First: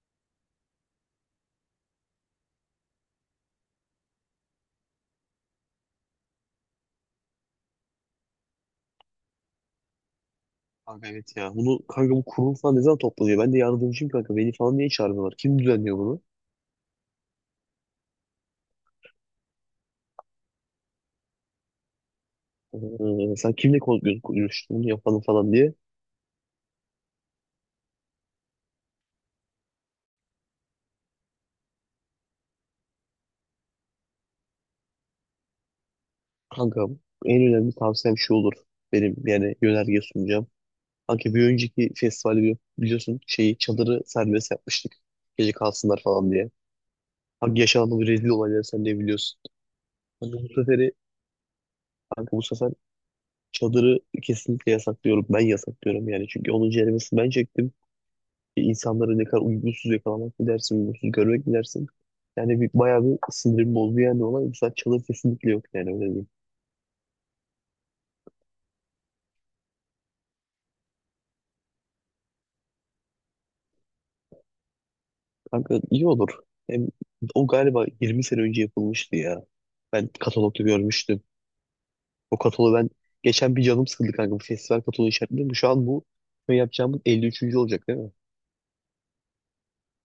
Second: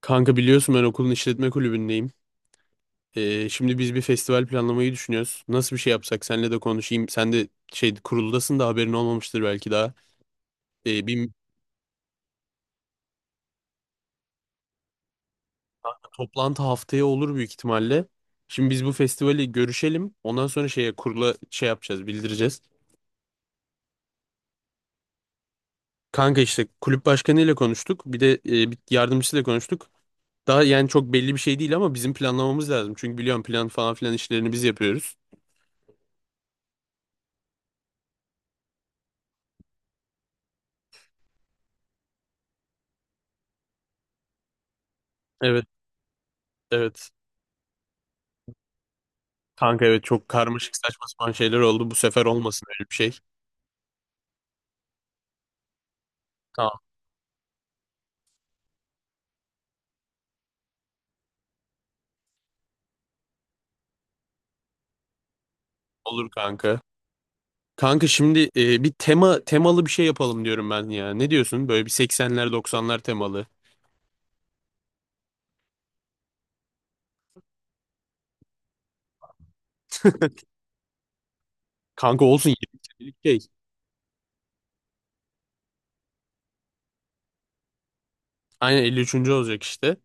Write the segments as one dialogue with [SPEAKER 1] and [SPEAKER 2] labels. [SPEAKER 1] Kanka biliyorsun ben okulun işletme kulübündeyim. Şimdi biz bir festival planlamayı düşünüyoruz. Nasıl bir şey yapsak senle de konuşayım. Sen de şey kuruldasın da haberin olmamıştır belki daha.
[SPEAKER 2] Kanka
[SPEAKER 1] Bir
[SPEAKER 2] evet ya. Bunu kanka bu kurul falan ne zaman toplanıyor? Ben de yardımcıyım kanka. Beni falan niye çağırmıyorlar? Kim düzenliyor bunu?
[SPEAKER 1] toplantı haftaya olur büyük ihtimalle. Şimdi biz bu festivali görüşelim. Ondan sonra şeye kurula şey yapacağız, bildireceğiz.
[SPEAKER 2] Sen kimle konuşuyorsun bunu yapalım falan diye.
[SPEAKER 1] Kanka işte kulüp başkanıyla konuştuk. Bir de bir yardımcısıyla konuştuk. Daha yani çok belli bir şey değil ama bizim planlamamız lazım. Çünkü biliyorum plan falan filan işlerini biz yapıyoruz.
[SPEAKER 2] Kanka en önemli tavsiyem şu olur. Benim yani yönerge sunacağım. Kanka bir önceki festivali biliyorsun şeyi çadırı serbest yapmıştık. Gece
[SPEAKER 1] Evet,
[SPEAKER 2] kalsınlar falan diye.
[SPEAKER 1] evet.
[SPEAKER 2] Kanka yaşanan bir rezil olayları sen de biliyorsun.
[SPEAKER 1] Kanka evet çok
[SPEAKER 2] Kanka bu
[SPEAKER 1] karmaşık
[SPEAKER 2] seferi
[SPEAKER 1] saçma sapan şeyler oldu. Bu sefer
[SPEAKER 2] kanka bu
[SPEAKER 1] olmasın
[SPEAKER 2] sefer
[SPEAKER 1] öyle bir şey.
[SPEAKER 2] çadırı kesinlikle yasaklıyorum. Ben yasaklıyorum yani. Çünkü onun
[SPEAKER 1] Tamam
[SPEAKER 2] ceremesini ben çektim. İnsanları ne kadar uygunsuz yakalamak mı dersin, uygunsuz görmek mi dersin? Yani bir, bayağı bir sinirim bozdu yani olay. Mesela çalı kesinlikle yok yani öyle diyeyim.
[SPEAKER 1] olur kanka. Kanka şimdi bir tema temalı bir şey yapalım diyorum ben ya. Ne diyorsun? Böyle bir 80'ler 90'lar temalı.
[SPEAKER 2] Kanka iyi olur. Hem o galiba 20 sene önce yapılmıştı ya. Ben katalogda görmüştüm.
[SPEAKER 1] Kanka
[SPEAKER 2] O
[SPEAKER 1] olsun
[SPEAKER 2] kataloğu
[SPEAKER 1] 20
[SPEAKER 2] ben
[SPEAKER 1] senelik şey.
[SPEAKER 2] geçen bir canım sıkıldı kanka. Bu festival kataloğu işaretledim. Şu an bu şey yapacağımız 53. olacak değil mi?
[SPEAKER 1] Aynen 53. olacak işte.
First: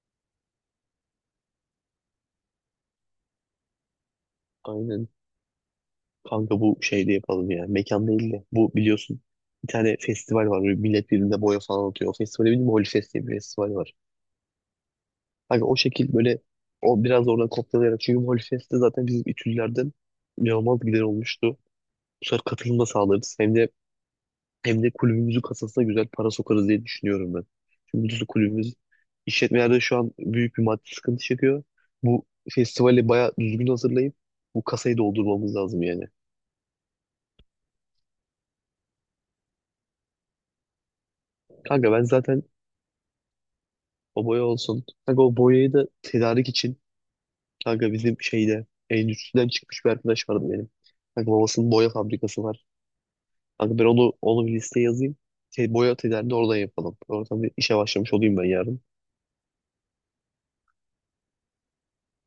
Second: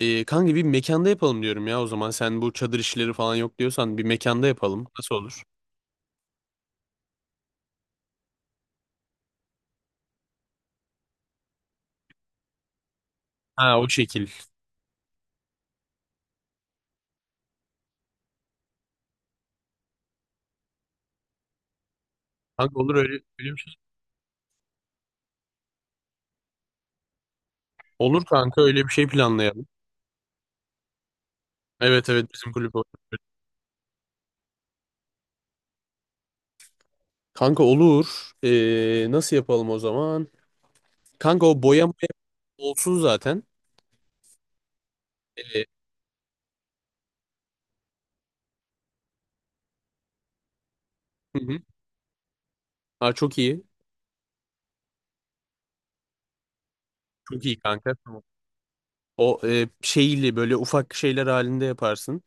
[SPEAKER 1] Kanka bir mekanda yapalım diyorum ya o zaman. Sen bu çadır işleri falan yok diyorsan bir mekanda yapalım.
[SPEAKER 2] Aynen.
[SPEAKER 1] Nasıl olur?
[SPEAKER 2] Kanka bu şeyde yapalım ya. Mekan değil de. Bu biliyorsun bir tane festival var. Böyle millet birbirine boya falan atıyor. O festivale bildim bilmiyorum. Holyfest diye bir festival
[SPEAKER 1] Ha o
[SPEAKER 2] var.
[SPEAKER 1] şekil.
[SPEAKER 2] Hani o şekil böyle o biraz oradan kopyalayarak. Çünkü Molfest'te zaten bizim İTÜ'lülerden inanılmaz gider olmuştu. Bu sefer
[SPEAKER 1] Kanka
[SPEAKER 2] katılım da
[SPEAKER 1] olur öyle,
[SPEAKER 2] sağlarız.
[SPEAKER 1] öyle
[SPEAKER 2] Hem
[SPEAKER 1] bir
[SPEAKER 2] de
[SPEAKER 1] şey.
[SPEAKER 2] hem de kulübümüzün kasasına güzel para sokarız diye düşünüyorum ben. Çünkü
[SPEAKER 1] Olur
[SPEAKER 2] biliyorsun
[SPEAKER 1] kanka
[SPEAKER 2] kulübümüz
[SPEAKER 1] öyle bir şey planlayalım.
[SPEAKER 2] işletmelerde şu an büyük bir maddi sıkıntı çekiyor.
[SPEAKER 1] Evet
[SPEAKER 2] Bu
[SPEAKER 1] evet bizim kulüp olur.
[SPEAKER 2] festivali bayağı düzgün hazırlayıp bu kasayı doldurmamız lazım yani.
[SPEAKER 1] Kanka olur. Nasıl yapalım o zaman? Kanka o
[SPEAKER 2] Kanka
[SPEAKER 1] boyama
[SPEAKER 2] ben zaten
[SPEAKER 1] olsun zaten.
[SPEAKER 2] o boya olsun. Kanka o
[SPEAKER 1] Ee,
[SPEAKER 2] boyayı da tedarik için kanka bizim şeyde endüstriden çıkmış bir arkadaş vardı benim. Kanka
[SPEAKER 1] hı hı.
[SPEAKER 2] babasının boya fabrikası var.
[SPEAKER 1] Aa, çok iyi.
[SPEAKER 2] Kanka ben onu bir listeye yazayım. Şey, boya atölyelerini oradan yapalım. Oradan
[SPEAKER 1] Çok
[SPEAKER 2] bir
[SPEAKER 1] iyi
[SPEAKER 2] işe
[SPEAKER 1] kanka.
[SPEAKER 2] başlamış
[SPEAKER 1] Tamam.
[SPEAKER 2] olayım ben yarın.
[SPEAKER 1] O şeyli böyle ufak şeyler halinde yaparsın.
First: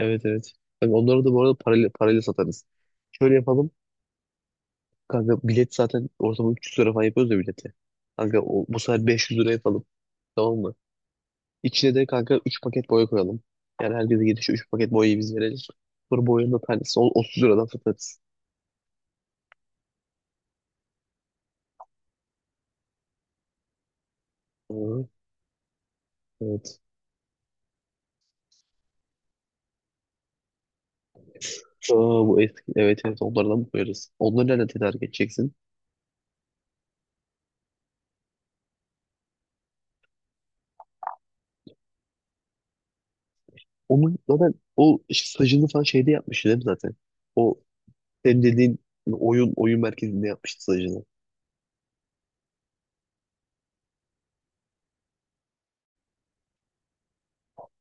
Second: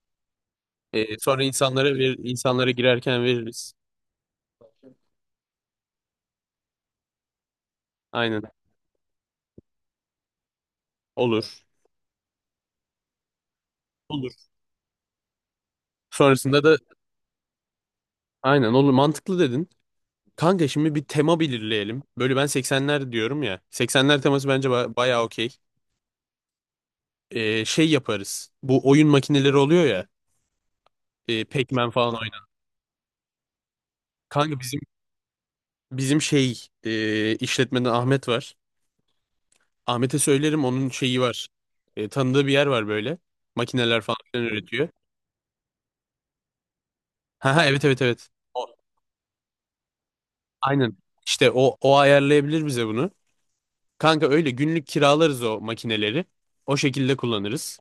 [SPEAKER 2] Evet, evet. Kanka onları da bu
[SPEAKER 1] Sonra
[SPEAKER 2] arada parayla, parayla satarız.
[SPEAKER 1] insanlara girerken
[SPEAKER 2] Şöyle yapalım.
[SPEAKER 1] veririz.
[SPEAKER 2] Kanka bilet zaten ortalama 300 lira falan yapıyoruz ya bileti. Kanka
[SPEAKER 1] Aynen.
[SPEAKER 2] o, bu sefer 500 lira yapalım. Tamam mı?
[SPEAKER 1] Olur.
[SPEAKER 2] İçine de kanka 3 paket boya koyalım. Yani herkese
[SPEAKER 1] Olur.
[SPEAKER 2] gidişe 3 paket boyayı biz verelim. Sonra boyanın da
[SPEAKER 1] Sonrasında da
[SPEAKER 2] tanesi 30 liradan satarız.
[SPEAKER 1] aynen olur. Mantıklı dedin. Kanka şimdi bir tema belirleyelim. Böyle ben 80'ler diyorum ya. 80'ler teması bence
[SPEAKER 2] Hı,
[SPEAKER 1] bayağı okey.
[SPEAKER 2] evet.
[SPEAKER 1] Şey yaparız. Bu oyun makineleri oluyor ya. Pac-Man falan
[SPEAKER 2] Aa, bu
[SPEAKER 1] oynan.
[SPEAKER 2] eski. Evet, evet, onlardan koyarız. Onları
[SPEAKER 1] Kanka
[SPEAKER 2] nereden
[SPEAKER 1] bizim
[SPEAKER 2] tedarik edeceksin?
[SPEAKER 1] bizim şey işletmeden Ahmet var. Ahmet'e söylerim onun şeyi var. Tanıdığı bir yer var böyle. Makineler falan
[SPEAKER 2] Onun
[SPEAKER 1] filan
[SPEAKER 2] zaten
[SPEAKER 1] üretiyor.
[SPEAKER 2] o işte stajını falan şeyde yapmıştı değil mi zaten?
[SPEAKER 1] Ha
[SPEAKER 2] O
[SPEAKER 1] ha evet evet evet.
[SPEAKER 2] senin
[SPEAKER 1] O,
[SPEAKER 2] dediğin oyun merkezinde yapmıştı
[SPEAKER 1] aynen.
[SPEAKER 2] stajını.
[SPEAKER 1] İşte o ayarlayabilir bize bunu. Kanka öyle günlük kiralarız o makineleri. O şekilde kullanırız.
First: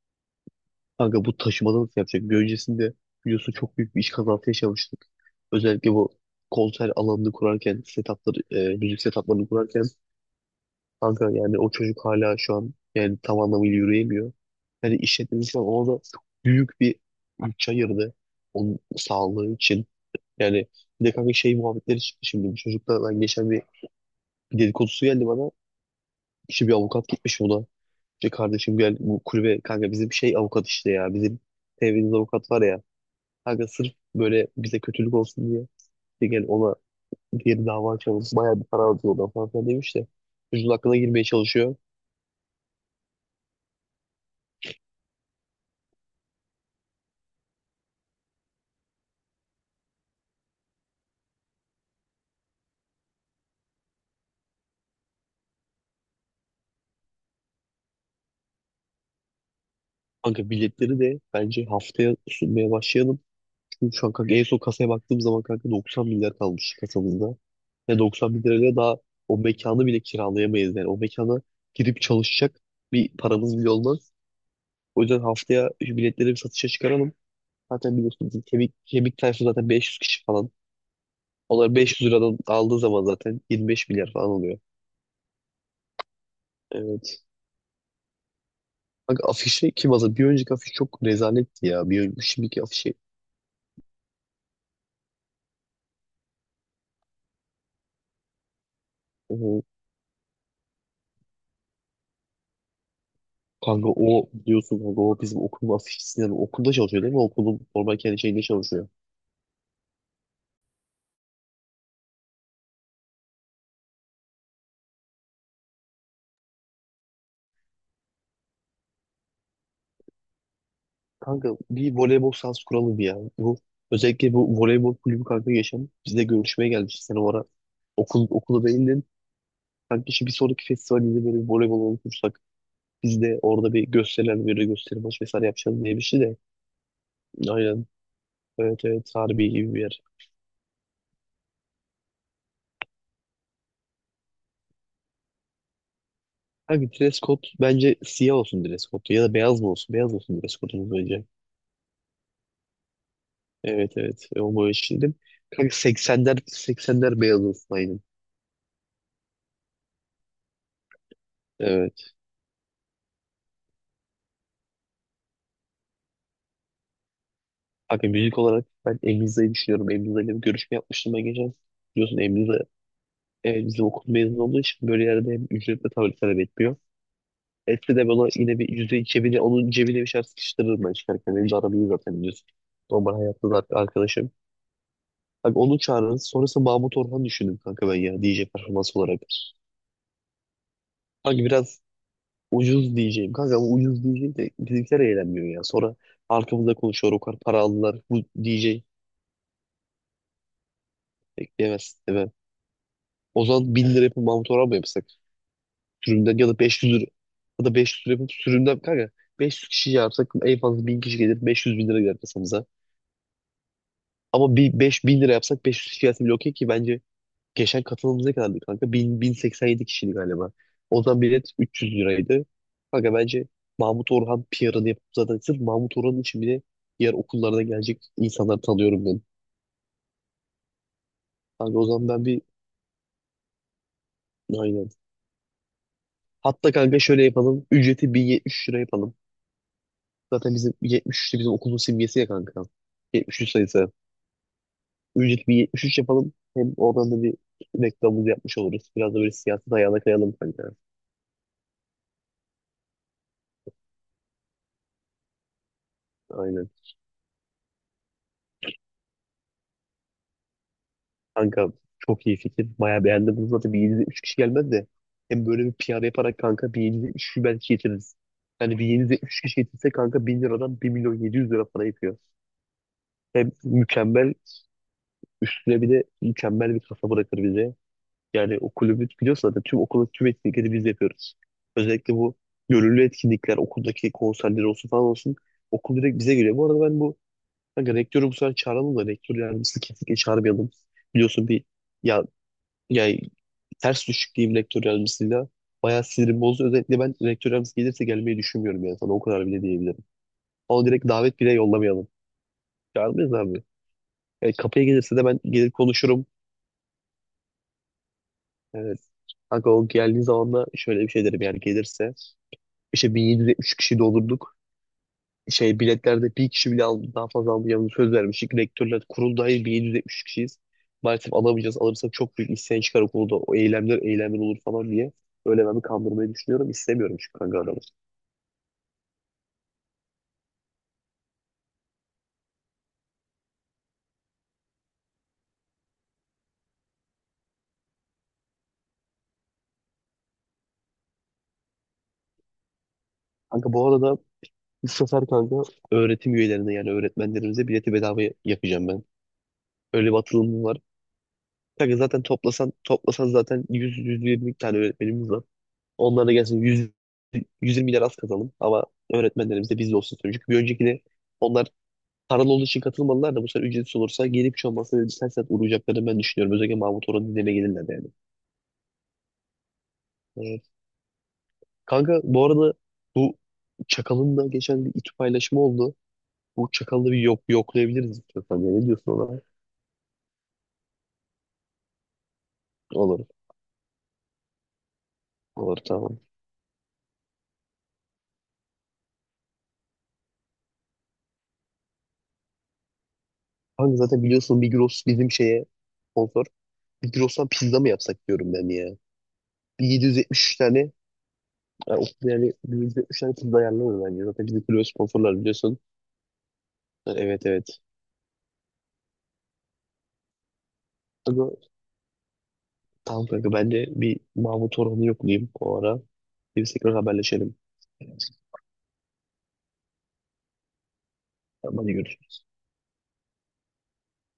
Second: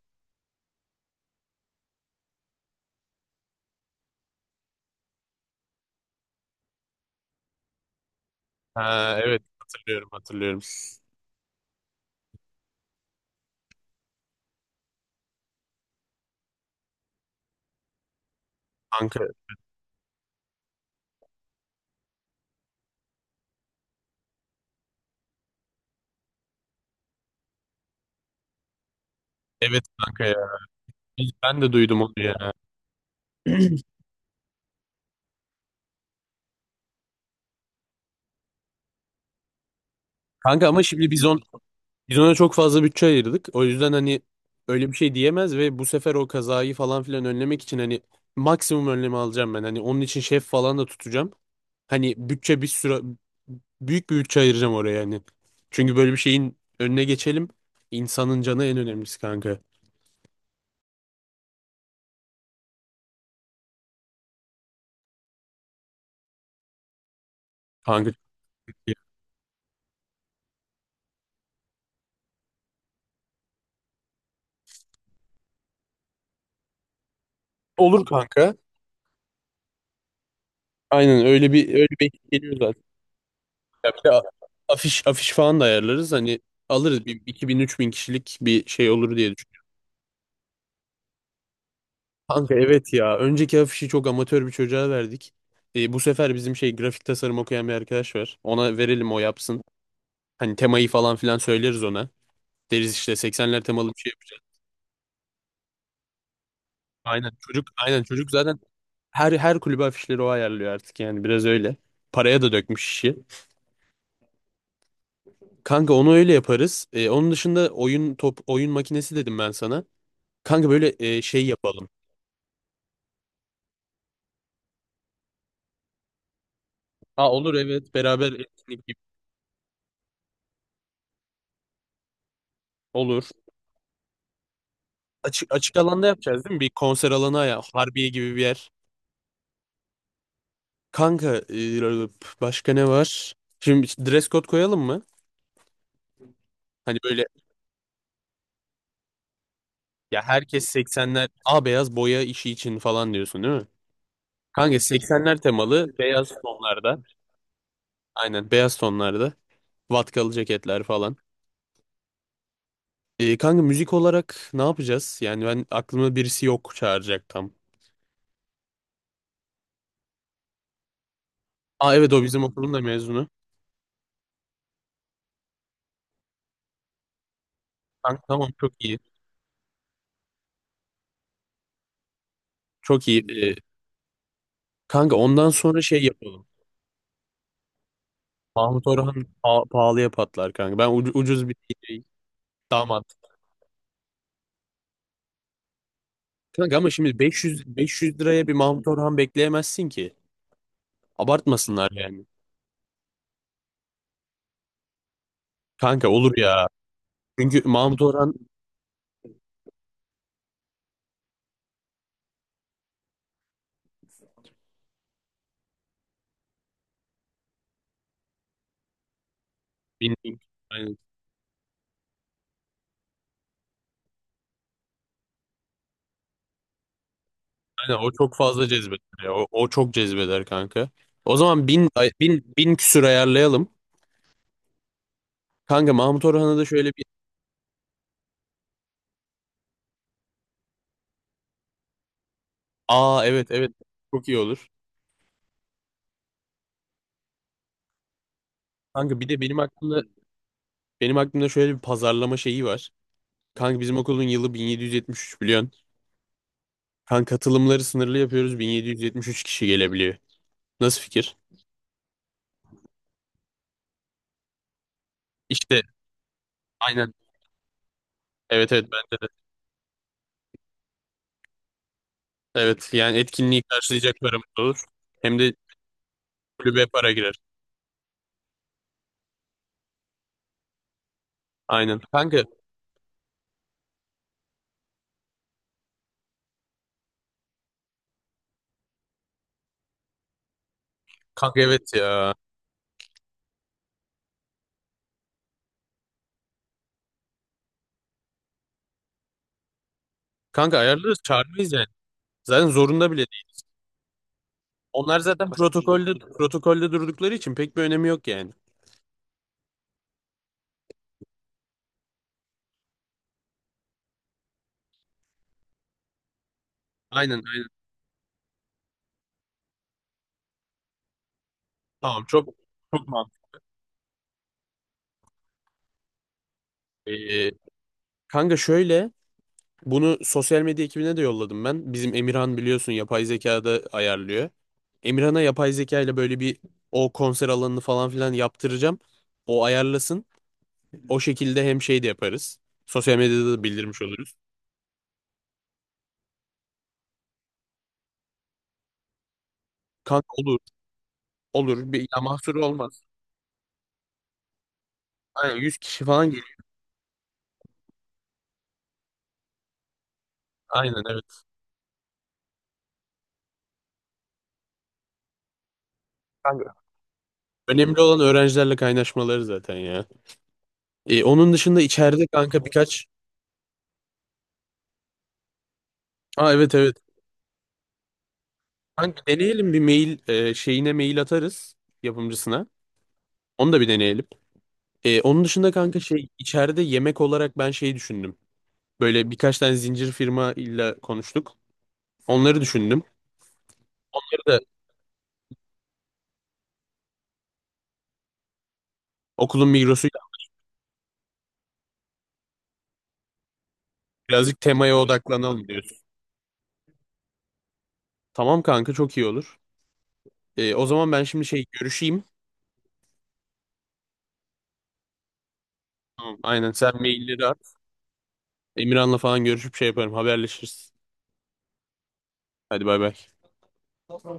[SPEAKER 2] Kanka bu taşımada nasıl yapacak? Bir öncesinde biliyorsun çok büyük bir iş kazası yaşamıştık. Özellikle bu konser alanını kurarken, setupları, müzik
[SPEAKER 1] Ha evet
[SPEAKER 2] setuplarını kurarken
[SPEAKER 1] hatırlıyorum hatırlıyorum.
[SPEAKER 2] kanka yani o çocuk hala şu an yani tam anlamıyla yürüyemiyor. Yani işletmemiz falan ona da çok büyük bir bütçe ayırdı. Onun
[SPEAKER 1] Kanka
[SPEAKER 2] sağlığı için. Yani bir de kanka şey muhabbetleri çıktı şimdi. Bu çocukla ben geçen bir dedikodusu geldi bana. İşte bir avukat gitmiş buna. İşte kardeşim gel bu kulübe
[SPEAKER 1] evet
[SPEAKER 2] kanka bizim
[SPEAKER 1] kanka ya.
[SPEAKER 2] şey avukat işte ya. Bizim
[SPEAKER 1] Ben de duydum
[SPEAKER 2] sevdiğimiz
[SPEAKER 1] onu
[SPEAKER 2] avukat
[SPEAKER 1] ya.
[SPEAKER 2] var ya. Kanka sırf böyle bize kötülük olsun diye. İşte gel ona diğer dava açalım. Bayağı bir para alıyor ona falan filan demiş de.
[SPEAKER 1] Kanka
[SPEAKER 2] Çocuğun
[SPEAKER 1] ama
[SPEAKER 2] aklına
[SPEAKER 1] şimdi
[SPEAKER 2] girmeye çalışıyor.
[SPEAKER 1] biz ona çok fazla bütçe ayırdık. O yüzden hani öyle bir şey diyemez ve bu sefer o kazayı falan filan önlemek için hani maksimum önlemi alacağım ben. Hani onun için şef falan da tutacağım. Hani bütçe bir süre büyük bir bütçe ayıracağım oraya yani. Çünkü böyle bir şeyin önüne geçelim. İnsanın canı en önemlisi kanka.
[SPEAKER 2] Kanka biletleri de bence haftaya sunmaya başlayalım. Çünkü şu an kanka en son kasaya baktığım zaman kanka 90 milyar kalmış kasamızda. Ve
[SPEAKER 1] Kanka.
[SPEAKER 2] 90 bin lirayla daha o mekanı bile kiralayamayız yani. O mekana girip çalışacak bir paramız bile olmaz. O yüzden haftaya şu biletleri bir satışa çıkaralım. Zaten
[SPEAKER 1] Olur
[SPEAKER 2] biliyorsun bizim
[SPEAKER 1] kanka.
[SPEAKER 2] kemik tayfası zaten 500 kişi falan.
[SPEAKER 1] Aynen öyle bir
[SPEAKER 2] Onlar
[SPEAKER 1] öyle bir
[SPEAKER 2] 500
[SPEAKER 1] ekip
[SPEAKER 2] liradan
[SPEAKER 1] geliyor
[SPEAKER 2] aldığı
[SPEAKER 1] zaten.
[SPEAKER 2] zaman zaten
[SPEAKER 1] Ya
[SPEAKER 2] 25
[SPEAKER 1] bir
[SPEAKER 2] milyar
[SPEAKER 1] de
[SPEAKER 2] falan oluyor.
[SPEAKER 1] afiş falan da ayarlarız. Hani alırız bir
[SPEAKER 2] Evet.
[SPEAKER 1] iki bin üç bin kişilik bir şey olur
[SPEAKER 2] Bak
[SPEAKER 1] diye düşünüyorum.
[SPEAKER 2] afişi kim hazır? Bir önceki afiş çok rezaletti ya. Bir önceki,
[SPEAKER 1] Kanka
[SPEAKER 2] şimdiki
[SPEAKER 1] evet
[SPEAKER 2] afişi.
[SPEAKER 1] ya. Önceki afişi çok amatör bir çocuğa verdik. Bu sefer bizim şey grafik tasarım okuyan bir arkadaş var. Ona verelim o yapsın.
[SPEAKER 2] O,
[SPEAKER 1] Hani temayı falan filan söyleriz ona. Deriz işte 80'ler temalı
[SPEAKER 2] kanka
[SPEAKER 1] bir şey.
[SPEAKER 2] o biliyorsun kanka o bizim okulun afişçisinden. Okulda çalışıyor değil mi?
[SPEAKER 1] Aynen
[SPEAKER 2] Okulun
[SPEAKER 1] çocuk
[SPEAKER 2] normal
[SPEAKER 1] aynen
[SPEAKER 2] kendi
[SPEAKER 1] çocuk
[SPEAKER 2] şeyinde
[SPEAKER 1] zaten
[SPEAKER 2] çalışıyor.
[SPEAKER 1] her kulübe afişleri o ayarlıyor artık yani biraz öyle. Paraya da dökmüş işi. Kanka onu öyle yaparız. Onun dışında oyun makinesi dedim ben sana. Kanka böyle şey
[SPEAKER 2] Kanka
[SPEAKER 1] yapalım.
[SPEAKER 2] bir voleybol sahası kuralım ya. Bu özellikle bu voleybol kulübü kanka geçen bizde görüşmeye gelmişti. Sen
[SPEAKER 1] Aa
[SPEAKER 2] o ara
[SPEAKER 1] olur evet beraber
[SPEAKER 2] okulu
[SPEAKER 1] etkinlik
[SPEAKER 2] değil
[SPEAKER 1] gibi
[SPEAKER 2] de kanka işte bir sonraki festivalde böyle bir voleybol olursak biz
[SPEAKER 1] olur.
[SPEAKER 2] de orada bir gösteriler böyle gösteri maç vesaire
[SPEAKER 1] Açık
[SPEAKER 2] yapacağız diye bir
[SPEAKER 1] alanda
[SPEAKER 2] şey de.
[SPEAKER 1] yapacağız değil mi? Bir konser alanı ya
[SPEAKER 2] Aynen.
[SPEAKER 1] Harbiye gibi bir yer.
[SPEAKER 2] Evet, evet, harbi gibi bir yer.
[SPEAKER 1] Kanka başka ne var? Şimdi dress code koyalım mı?
[SPEAKER 2] Kanka
[SPEAKER 1] Hani
[SPEAKER 2] dress
[SPEAKER 1] böyle
[SPEAKER 2] code bence siyah olsun dress code ya da beyaz mı olsun? Beyaz
[SPEAKER 1] ya
[SPEAKER 2] olsun dress
[SPEAKER 1] herkes
[SPEAKER 2] code'umuz
[SPEAKER 1] 80'ler
[SPEAKER 2] bence.
[SPEAKER 1] A beyaz boya işi için falan diyorsun değil mi?
[SPEAKER 2] Evet, evet. Onu
[SPEAKER 1] Kanka
[SPEAKER 2] eşitledim.
[SPEAKER 1] 80'ler
[SPEAKER 2] Kanka
[SPEAKER 1] temalı beyaz
[SPEAKER 2] 80'ler
[SPEAKER 1] tonlarda.
[SPEAKER 2] 80'ler beyaz olsun aynen.
[SPEAKER 1] Aynen beyaz tonlarda. Vatkalı ceketler falan.
[SPEAKER 2] Evet.
[SPEAKER 1] Kanka müzik olarak ne yapacağız? Yani ben aklımda birisi yok çağıracak tam.
[SPEAKER 2] Kanka müzik olarak ben Emriza'yı düşünüyorum. Emriza'yla bir görüşme yapmıştım ben geçen.
[SPEAKER 1] Aa evet
[SPEAKER 2] Biliyorsun
[SPEAKER 1] o bizim
[SPEAKER 2] Emriza
[SPEAKER 1] okulun da mezunu.
[SPEAKER 2] bizim okul mezunu olduğu için böyle yerde hem ücretle tabii talep etmiyor. Etse de
[SPEAKER 1] Kanka
[SPEAKER 2] bana
[SPEAKER 1] tamam
[SPEAKER 2] yine bir
[SPEAKER 1] çok iyi.
[SPEAKER 2] yüzde cebine, onun cebine bir şeyler sıkıştırırım ben çıkarken. Benim de aram zaten biliyorsun.
[SPEAKER 1] Çok
[SPEAKER 2] Normal
[SPEAKER 1] iyi.
[SPEAKER 2] hayatta da arkadaşım.
[SPEAKER 1] Kanka ondan
[SPEAKER 2] Abi
[SPEAKER 1] sonra
[SPEAKER 2] onu
[SPEAKER 1] şey
[SPEAKER 2] çağırırız.
[SPEAKER 1] yapalım.
[SPEAKER 2] Sonrası Mahmut Orhan düşündüm kanka ben ya DJ
[SPEAKER 1] Mahmut
[SPEAKER 2] performans
[SPEAKER 1] Orhan
[SPEAKER 2] olarak.
[SPEAKER 1] pahalıya patlar kanka. Ben ucuz
[SPEAKER 2] Kanka
[SPEAKER 1] bir
[SPEAKER 2] biraz
[SPEAKER 1] DJ,
[SPEAKER 2] ucuz
[SPEAKER 1] damat.
[SPEAKER 2] diyeceğim. Kanka ama ucuz diyeceğim de bizimkiler eğlenmiyor ya. Sonra
[SPEAKER 1] Kanka
[SPEAKER 2] arkamızda
[SPEAKER 1] ama
[SPEAKER 2] konuşuyor
[SPEAKER 1] şimdi
[SPEAKER 2] o kadar para
[SPEAKER 1] 500
[SPEAKER 2] aldılar.
[SPEAKER 1] 500
[SPEAKER 2] Bu
[SPEAKER 1] liraya bir
[SPEAKER 2] DJ
[SPEAKER 1] Mahmut Orhan bekleyemezsin ki. Abartmasınlar
[SPEAKER 2] bekleyemez.
[SPEAKER 1] yani.
[SPEAKER 2] Evet. O zaman 1000 lira yapıp Mahmut Orhan mı yapsak?
[SPEAKER 1] Kanka olur
[SPEAKER 2] Sürümden ya da
[SPEAKER 1] ya.
[SPEAKER 2] 500 lira.
[SPEAKER 1] Çünkü
[SPEAKER 2] Ya da
[SPEAKER 1] Mahmut
[SPEAKER 2] 500 lira
[SPEAKER 1] Orhan
[SPEAKER 2] yapıp sürümden kanka 500 kişi yapsak en fazla 1000 kişi gelir. 500 bin lira gelir. Ama bir 5000 lira yapsak 500 fiyatı bile okey ki bence geçen katılımımız ne kadardı kanka? 1000, yedi kişiydi
[SPEAKER 1] 1000.
[SPEAKER 2] galiba. O zaman bilet 300 liraydı. Kanka bence Mahmut Orhan PR'ını yapıp zaten sırf Mahmut Orhan için bile diğer okullardan
[SPEAKER 1] Aynen,
[SPEAKER 2] gelecek
[SPEAKER 1] o çok
[SPEAKER 2] insanlar
[SPEAKER 1] fazla cezbeder.
[SPEAKER 2] tanıyorum ben.
[SPEAKER 1] Ya. O çok cezbeder kanka. O zaman
[SPEAKER 2] Kanka o zaman ben bir
[SPEAKER 1] 1000 küsür ayarlayalım.
[SPEAKER 2] aynen.
[SPEAKER 1] Kanka Mahmut Orhan'a da
[SPEAKER 2] Hatta
[SPEAKER 1] şöyle bir
[SPEAKER 2] kanka şöyle yapalım. Ücreti 1073 lira yapalım. Zaten bizim 73 de bizim okulun simgesi ya kanka.
[SPEAKER 1] aa evet
[SPEAKER 2] 73
[SPEAKER 1] evet
[SPEAKER 2] sayısı.
[SPEAKER 1] çok iyi olur.
[SPEAKER 2] Ücreti 1073 yapalım. Hem oradan da bir reklamımızı yapmış oluruz. Biraz
[SPEAKER 1] Kanka
[SPEAKER 2] da
[SPEAKER 1] bir
[SPEAKER 2] böyle
[SPEAKER 1] de benim
[SPEAKER 2] siyasi
[SPEAKER 1] aklımda
[SPEAKER 2] ayağına kayalım kanka.
[SPEAKER 1] benim aklımda şöyle bir pazarlama şeyi var. Kanka bizim okulun yılı 1773 biliyorsun.
[SPEAKER 2] Aynen.
[SPEAKER 1] Kanka katılımları sınırlı yapıyoruz. 1773 kişi gelebiliyor. Nasıl fikir?
[SPEAKER 2] Kanka çok iyi fikir. Bayağı beğendim bunu zaten bir 773 kişi gelmez de. Hem böyle bir
[SPEAKER 1] İşte
[SPEAKER 2] piyade yaparak kanka bir
[SPEAKER 1] aynen.
[SPEAKER 2] 773 kişi belki getiririz.
[SPEAKER 1] Evet
[SPEAKER 2] Yani
[SPEAKER 1] evet
[SPEAKER 2] bir
[SPEAKER 1] bence
[SPEAKER 2] yedi
[SPEAKER 1] de.
[SPEAKER 2] üç kişi getirse kanka 1000 liradan 1.700.000 lira para yapıyor.
[SPEAKER 1] Evet yani
[SPEAKER 2] Hem
[SPEAKER 1] etkinliği karşılayacak
[SPEAKER 2] mükemmel
[SPEAKER 1] paramız olur. Hem de
[SPEAKER 2] üstüne bir de mükemmel bir
[SPEAKER 1] kulübe para
[SPEAKER 2] kasa
[SPEAKER 1] girer.
[SPEAKER 2] bırakır bize. Yani o kulübü biliyorsun zaten tüm okulun tüm etkinlikleri biz yapıyoruz.
[SPEAKER 1] Aynen.
[SPEAKER 2] Özellikle bu
[SPEAKER 1] Kanka
[SPEAKER 2] gönüllü etkinlikler okuldaki konserler olsun falan olsun. Okul direkt bize geliyor. Bu arada ben bu kanka rektörü bu sefer çağıralım da rektör yardımcısını kesinlikle çağırmayalım. Biliyorsun
[SPEAKER 1] kanka
[SPEAKER 2] bir
[SPEAKER 1] evet
[SPEAKER 2] ya
[SPEAKER 1] ya.
[SPEAKER 2] yani ters düşük diyeyim rektör yardımcısıyla. Bayağı sinirim bozdu. Özellikle ben rektör yardımcısı gelirse gelmeyi düşünmüyorum yani sana o kadar bile diyebilirim.
[SPEAKER 1] Kanka
[SPEAKER 2] Ama direkt
[SPEAKER 1] ayarlarız
[SPEAKER 2] davet bile
[SPEAKER 1] çağırmayız yani.
[SPEAKER 2] yollamayalım.
[SPEAKER 1] Zaten zorunda bile
[SPEAKER 2] Çağırmayız
[SPEAKER 1] değil.
[SPEAKER 2] abi. Yani kapıya
[SPEAKER 1] Onlar
[SPEAKER 2] gelirse de ben
[SPEAKER 1] zaten
[SPEAKER 2] gelir
[SPEAKER 1] protokolde
[SPEAKER 2] konuşurum.
[SPEAKER 1] protokolde durdukları için pek bir önemi yok yani.
[SPEAKER 2] Evet. Kanka o geldiği zaman da şöyle bir şey derim yani gelirse. İşte 1773 kişi doldurduk. Şey biletlerde bir kişi bile aldı, daha
[SPEAKER 1] Aynen
[SPEAKER 2] fazla
[SPEAKER 1] aynen.
[SPEAKER 2] almayacağımızı söz vermiştik. Rektörler kurul dahil 1773 kişiyiz. Maalesef alamayacağız. Alırsak
[SPEAKER 1] Tamam
[SPEAKER 2] çok
[SPEAKER 1] çok
[SPEAKER 2] büyük isyan çıkar
[SPEAKER 1] çok
[SPEAKER 2] okulda.
[SPEAKER 1] mantıklı.
[SPEAKER 2] O eylemler olur falan diye. Öyle ben bir kandırmayı düşünüyorum. İstemiyorum çünkü
[SPEAKER 1] Ee,
[SPEAKER 2] kanka adamı.
[SPEAKER 1] kanka şöyle bunu sosyal medya ekibine de yolladım ben. Bizim Emirhan biliyorsun yapay zekada ayarlıyor. Emirhan'a yapay zeka ile böyle bir o konser alanını falan filan yaptıracağım. O ayarlasın. O şekilde hem şey de yaparız. Sosyal medyada da
[SPEAKER 2] Kanka bu
[SPEAKER 1] bildirmiş
[SPEAKER 2] arada
[SPEAKER 1] oluruz.
[SPEAKER 2] bu sefer kanka öğretim üyelerine yani öğretmenlerimize bileti bedava yapacağım ben. Öyle bir
[SPEAKER 1] Kanka olur
[SPEAKER 2] atılımım var.
[SPEAKER 1] olur bir
[SPEAKER 2] Kanka
[SPEAKER 1] ya
[SPEAKER 2] zaten
[SPEAKER 1] mahsuru
[SPEAKER 2] toplasan
[SPEAKER 1] olmaz.
[SPEAKER 2] toplasan zaten 100-120 tane öğretmenimiz var.
[SPEAKER 1] Aynen 100 kişi falan
[SPEAKER 2] Onlara da
[SPEAKER 1] geliyor.
[SPEAKER 2] gelsin 100-120 lira az kazanalım ama öğretmenlerimiz de bizde olsun istiyorum. Çünkü bir
[SPEAKER 1] Aynen
[SPEAKER 2] öncekine onlar paralı olduğu için katılmadılar da bu sefer ücretsiz olursa gelip hiç olmazsa bir sen saat uğrayacaklarını ben düşünüyorum.
[SPEAKER 1] evet.
[SPEAKER 2] Özellikle Mahmut Orhan'ın dinlerine gelirler
[SPEAKER 1] Önemli
[SPEAKER 2] yani.
[SPEAKER 1] olan öğrencilerle kaynaşmaları zaten ya.
[SPEAKER 2] Evet.
[SPEAKER 1] Onun dışında
[SPEAKER 2] Kanka
[SPEAKER 1] içeride
[SPEAKER 2] bu
[SPEAKER 1] kanka
[SPEAKER 2] arada
[SPEAKER 1] birkaç...
[SPEAKER 2] bu Çakal'ın da geçen bir İTÜ paylaşımı oldu.
[SPEAKER 1] Aa
[SPEAKER 2] Bu
[SPEAKER 1] evet evet.
[SPEAKER 2] çakalı bir yok yoklayabiliriz istiyorsan. Ya. Ne diyorsun
[SPEAKER 1] Kanka
[SPEAKER 2] ona?
[SPEAKER 1] deneyelim bir mail şeyine mail atarız yapımcısına.
[SPEAKER 2] Olur.
[SPEAKER 1] Onu da bir deneyelim. Onun dışında
[SPEAKER 2] Olur,
[SPEAKER 1] kanka
[SPEAKER 2] tamam.
[SPEAKER 1] şey içeride yemek olarak ben şey düşündüm. Böyle birkaç tane zincir firma ile konuştuk. Onları düşündüm.
[SPEAKER 2] Kanka zaten
[SPEAKER 1] Ya da
[SPEAKER 2] biliyorsun Migros bizim şeye sponsor. Migros'tan pizza mı yapsak diyorum ben ya.
[SPEAKER 1] okulun
[SPEAKER 2] Bir
[SPEAKER 1] Migros'uyla
[SPEAKER 2] 773 tane yani, yani bir 773 tane pizza ayarlanır bence. Zaten
[SPEAKER 1] birazcık
[SPEAKER 2] bizim kulübe
[SPEAKER 1] temaya
[SPEAKER 2] sponsorlar
[SPEAKER 1] odaklanalım
[SPEAKER 2] biliyorsun.
[SPEAKER 1] diyorsun.
[SPEAKER 2] Ha, evet, evet.
[SPEAKER 1] Tamam kanka çok iyi olur. O zaman ben şimdi
[SPEAKER 2] Kanka,
[SPEAKER 1] şey görüşeyim.
[SPEAKER 2] tamam kanka ben de bir Mahmut Orhan'ı yoklayayım o ara.
[SPEAKER 1] Tamam, aynen
[SPEAKER 2] Biz
[SPEAKER 1] sen
[SPEAKER 2] tekrar
[SPEAKER 1] mailleri at.
[SPEAKER 2] haberleşelim.
[SPEAKER 1] Emirhan'la falan görüşüp şey yaparım haberleşiriz.
[SPEAKER 2] Tamam, hadi görüşürüz.
[SPEAKER 1] Hadi bay bay.